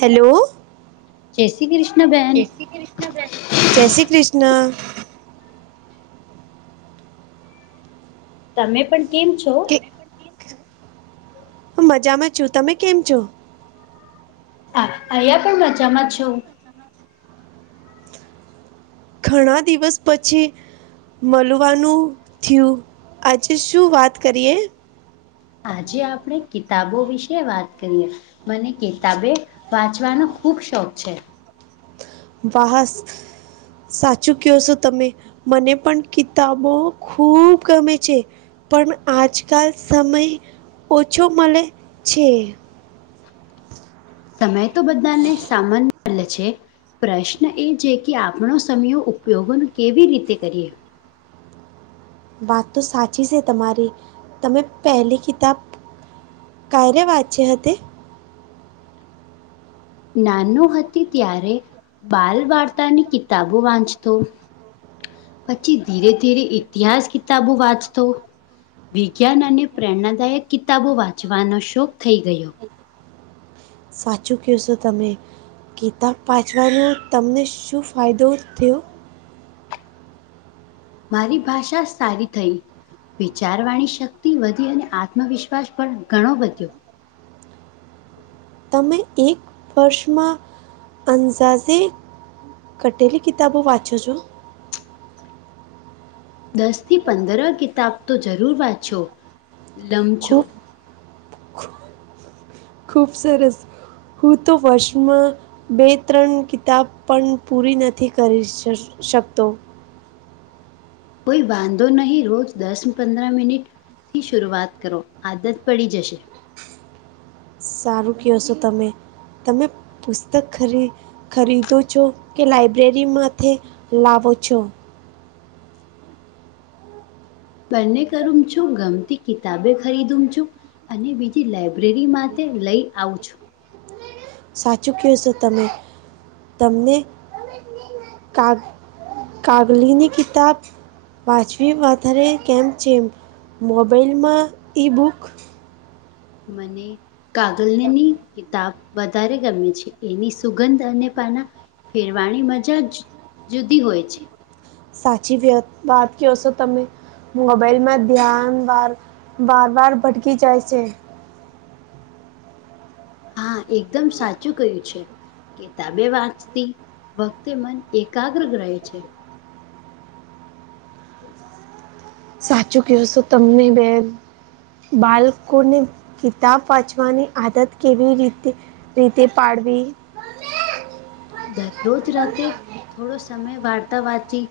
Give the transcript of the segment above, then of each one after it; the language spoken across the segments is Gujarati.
હાલો. જય શ્રી કૃષ્ણ બેન જય શ્રી કૃષ્ણ. તમે પણ કેમ છો? આ મજામાં છું, તમે કેમ છો? હા, અહીયા પણ મજામાં છો. ઘણા દિવસ પછી મળવાનું થયું, આજે શું વાત કરીએ? આજે આપણે કિતાબો વિશે વાત કરીએ. મને કેિતાબે વાંચવાનો ખુબ શોખ છે. વાહ સાચું કહો છો તમે? મને પણ કિતાબો ખુબ ગમે છે. પણ આજકાલ સમય ઓછો મળે છે. સમય તો બધાને સામાન છે. પ્રશ્ન એ છે કે, આપણો ઉપયોગો કેવી રીતે વાત તો સાચી છે તમારી, તમે પહેલી કિતાબ ક્યારે વાંચે હતી? નાનું હતી ત્યારે બાલ વાર્તાની કિતાબો વાંચતો. પછી ધીરે-ધીરે ઇતિહાસ કિતાબો વાંચતો. વિજ્ઞાન અને પ્રેરણાદાયક કિતાબો વાંચવાનો શોખ થઈ ગયો. સાચું કેશો તમે. કિતાબ પાચવાનો તમને શું ફાયદો થયો? મારી ભાષા સારી થઈ. વિચારવાણી શક્તિ વધી અને આત્મવિશ્વાસ પણ ઘણો વધ્યો તમે એક વર્ષમાં [unintelligible] કટેલી કિતાબો વાંચો છો? દસથી પંદર કિતાબ તો જરૂર વાંચો લમચો ખુબ સરસ હું તો વર્ષમાં બે ત્રણ કિતાબ પણ પૂરી નથી કરી શ શકતો. કોઈ વાંધો નહી રોજ દસ પંદર મિનિટ થી શરૂઆત કરો આદત પડી જશે. સારું કહેશો તમે તમે પુસ્તક ખરી ખરીદો છો? કે લાઈબ્રેરીમાંથી લાવો છો? બંને કરુ છું ગમતી કિતાબે ખરીદુ છું. અને બીજી લાઈબ્રેરી માટે લઈ આવું છું. સાચું કહેશો તમે? તમને કા કાગલીની કિતાબ વાચમી વધારે કેમ છે, મ મોબાઈલમાં ઈ બુક મને કાગલની કિતાબ વધારે ગમે છે, એની સુગંધ અને પાના ફેરવાની મજા જ જુદી હોય છે. સાચી વાય વાત કયો છો તમે? મોબાઈલમાં ધ્યાન વાર, વાર, વાર ભટકી જાય છે. હા એકદમ સાચું કહ્યુ છે. કેતાબે વાંચતી વખતે મન એકાગ્ર રહે છે. સાચુ કહશો તમને મે બાલકોને કિતાબ વાંચવાની આદત કેવી રીતે રીતે પાડવી. દરરોજ રાતે થોડો સમય વાર્તા વાંચી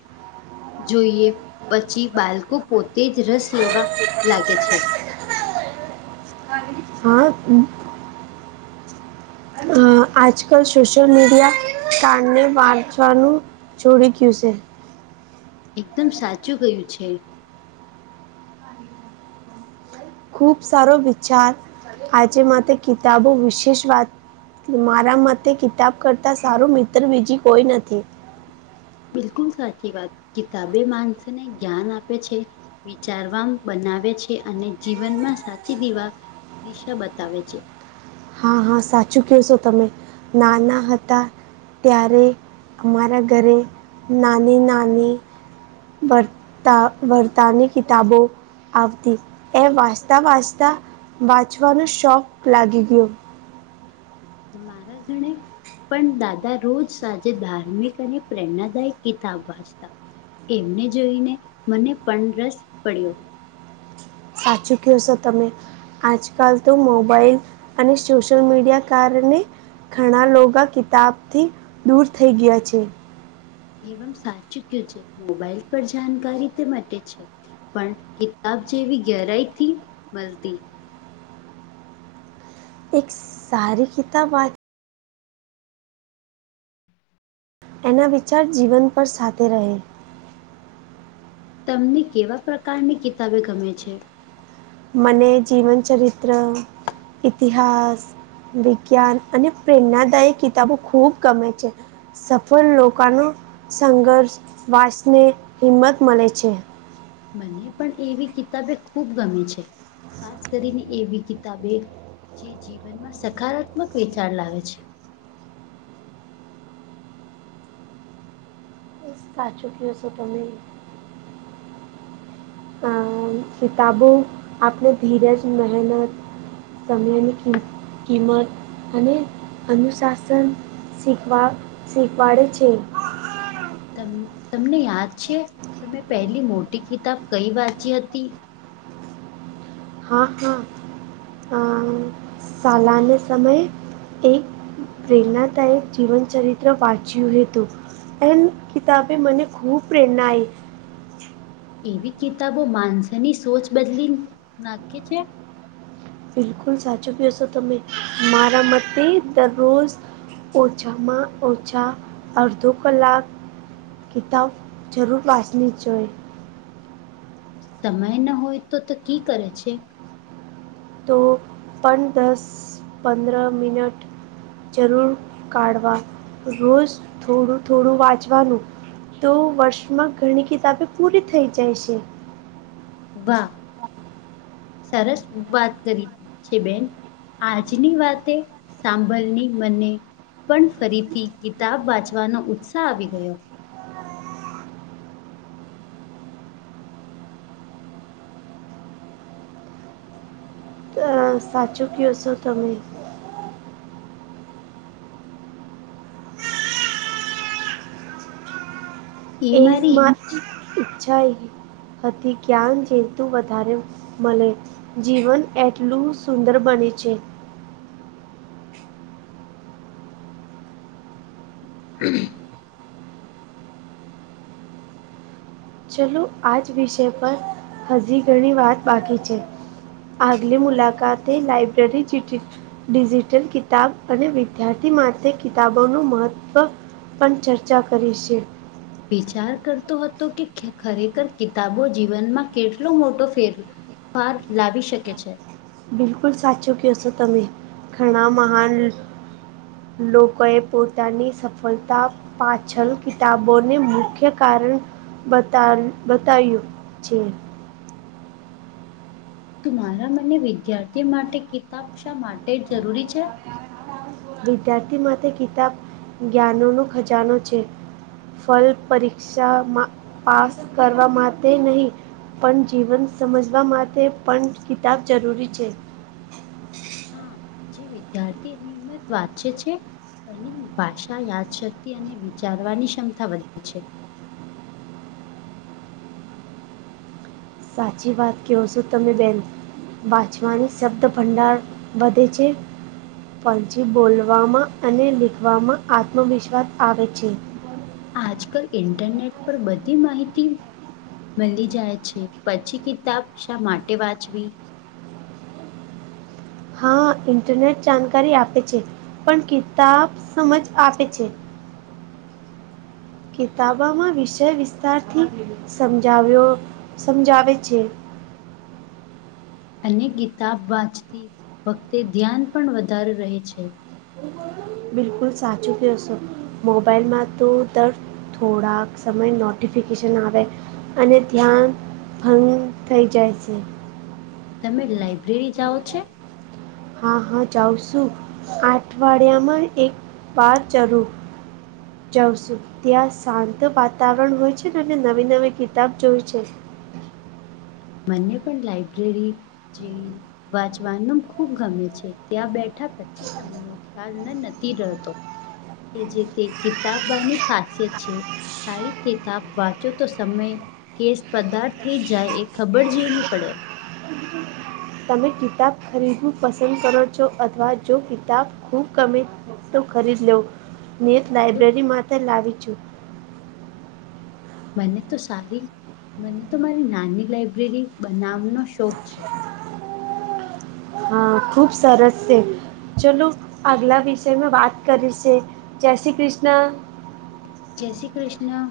જોઈએ પછી બાલકો પોતે જ રસ લેવા લાગે છે. હા. અ આજકલ સોશલ મીડિયા કારણે વાંચવાનું છોડી ગયુ છે. એકદમ સાચું કયું છે. ખુબ સારો વિચાર આજે માટે કિતાબો વિશેષ વાત મારા મતે કિતાબ કરતા સારું મિત્ર બીજી કોઈ નથી. બિલકુલ સાચી વાત કિતાબે માણસને જ્ઞાન આપે છે. વિચારવામ બનાવે છે, અને જીવનમાં સાચી દીવા દિશા બતાવે છે. હા હા સાચું કહેશો તમે નાના હતા. ત્યારે અમારા ઘરે નાની નાની બતા બરતાની કિતાબો આવતી એ વાંચતા વાંચતા વાંચવાનો શોખ લાગી ગયો. હ [unintelligible] મારાધણે પણ દાદા રોજ સાંજે ધાર્મિક અને પ્રેરણાદાયક કિતાબ વાંચતા એમને જોઈને મને પણ રસ પડયો સાચું કયો છો તમે આજકાલ તો મોબાઈલ અને સોશિયલ મીડિયા કારણે ઘણા લોગા કિતાબથી દૂર થઈ ગયા છે. એમ સાચું કયું છે. મોબાઈલ પર જાણકારી તે માટે છે. પણ કિતાબ જેવી ગેરાઈથી મલતી એક સારી કિતાબ વા એના વિચાર જીવન પર સાથે રહે. તમને કેવા પ્રકારની કિતાબે ગમે છે? મને જીવનચરિત્ર ઇતિહાસ. વિજ્ઞાન અને પ્રેરણાદાયીક કિતાબો ખૂબ ગમે છે. સફળ લોકાનો સંઘર્ષ વાચીને હિંમત મળે છે. મને પણ એવી કિતાબે ખૂબ ગમે છે. ખાસ કરીને એવી કિતાબે જે જીવનમાં સકારાત્મક વિચાર લાવે છે. સાચુ કેયો છો તમે હા કિતાબો આપને ધીરજ મહેનત સમયની કિ કિંમત અને અનુશાસન શીખવા શીખવાડે છે. ત તમને યાદ છે તમે પહેલી મોટી કિતાબ કઈ વાંચી હતી. હા હા અ સાલાન્ય સમયે. એક પ્રેરણાદાયક જીવનચરિત્ર વાચ્યું હતું. એન કિતાબે મને ખૂબ પ્રેરણા આઈ એવી કિતાબો માનસની સોચ બદલી નાખે છે. બિલકુલ સાચું કેશો તમે મારા મતે દરરોજ ઓછામાં ઓછા અર્ધો કલાક કિતાબ જરૂર વાચવી જોય. સમય ન હોય તો તો કી કરે છે. તો પણ દસ પંદરહ મિનટ. જરૂર કાઢવા રોજ થોડું થોડું વાંચવાનું. તો વર્ષમાં ઘણી કિતાબે પૂરી થઈ જાય છે. વાહ સરસ વાત કરી છે બેન. આજની વાતે સાંભળની મને પણ ફરીથી કિતાબ વાંચવાનો ઉત્સાહ આવી ગયો. હા સાચું કહેશો તમે. એ એક મારી માર ઈચ્છા એ. હતી જ્ઞાન જેતુ વધારે મળે. જીવન એટલું સુંદર બને છે. હમ્મ ચલો આજ વિષય પર હજી ઘણી વાત બાકી છે. આગલી મુલાકાત એ લાયબ્રેરી [unintelligible] ડિજિટલ કિતાબ અને વિદ્યાર્થી માટે કિતાબોનું મહત્વ પણ ચર્ચા કરી છે. વિચાર કરતો હતો કે ખરેખર કિતાબો જીવનમાં કેટલો મોટો ફેર. પાર લાવી શકે છે. બિલકુલ સાચું કેયશો તમે ઘણા મહાન લોકોએ પોતાની સફળતા પાછલ કિતાબોને મુખ્ય કારણ બતાનું બતાયું છે. તું મારા મને વિદ્યાર્થી માટે કિતાબ શા માટે જ જરૂરી છે. વિદ્યાર્થી માટે કિતાબ જ્ઞાનોનો ખજાનો છે. ફલ પરીક્ષામાં પાસ કરવા માટે નહીં પન જીવન સમજવા માટે પન કિતાબ જરૂરી છે. હા જે વિદ્યાર્થી નિયમિત વાચે છે એની ભાષા, યાદશક્તિ અને વિચારવાની ક્ષમતા વધે છે. સાચી વાત કયો છો તમે બેન. વાંચવાની શબ્દ ભંડાર વધે છે. પછી બોલવામાં અને લીખવામાં આત્મવિશ્વાસ આવે છે. આજકાલ ઇન્ટરનેટ પર બધી માહિતી મળી જાય છે પછી કિતાબ શા માટે વાંચવી. હા, ઇન્ટરનેટ જાનકારી આપે છે પન કિતાબ સમજ આપે છે. કિતાબામાં વિષય વિસ્તારથી સમજાવ્યો સમજાવે છે. અને કિતાબ વાંચતી વખતે ધ્યાન પણ વધારે રહે છે. બિલકુલ સાચું કયો સો મોબાઈલમાં તો દર થોડાક સમય નોટિફિકેશન આવે અને ધ્યાન ભંગ થઇ જાય છે. તમે લાઈબ્રેરી જાઓ છે? હા, હા જાઉ સું અઠવાડિયામાં એક પાર જરૂ જાઉંશું. ત્યાં શાંત વાતાવરન હોય છે ને અને નવી-નવી કિતાબ જોય છે. મને પણ લાઈબ્રેરી જે વાંચવાનું ખુબ ગમે છે ત્યાં બે ઠા પચી સમ્યો ખ્યાલના નથી રહેતો. એ જે તે કિતાબની ખાસિયત છે. સારી કિતાબ વાંચો તો સમય કેસ પદાર થઈ જાય એ ખબર જી ની પડે. [inaudible] તમે કિતાબ ખરીદવું પસંદ કરો છો અથવા જો કિતાબ ખૂબ ગમે તો ખરીદ લેવ ને જો લાઈબ્રેરી માટે લાવી છું. મને તો સારી મને તો મારી નાની લાઇબ્રેરી બનાવનો શોખ છે. હા, ખુબ સરસ છે. ચલો આગલા વિષયમા વાત કરી સે જય શ્રી ક્રિષ્ના. જય શ્રી કૃષ્ણ.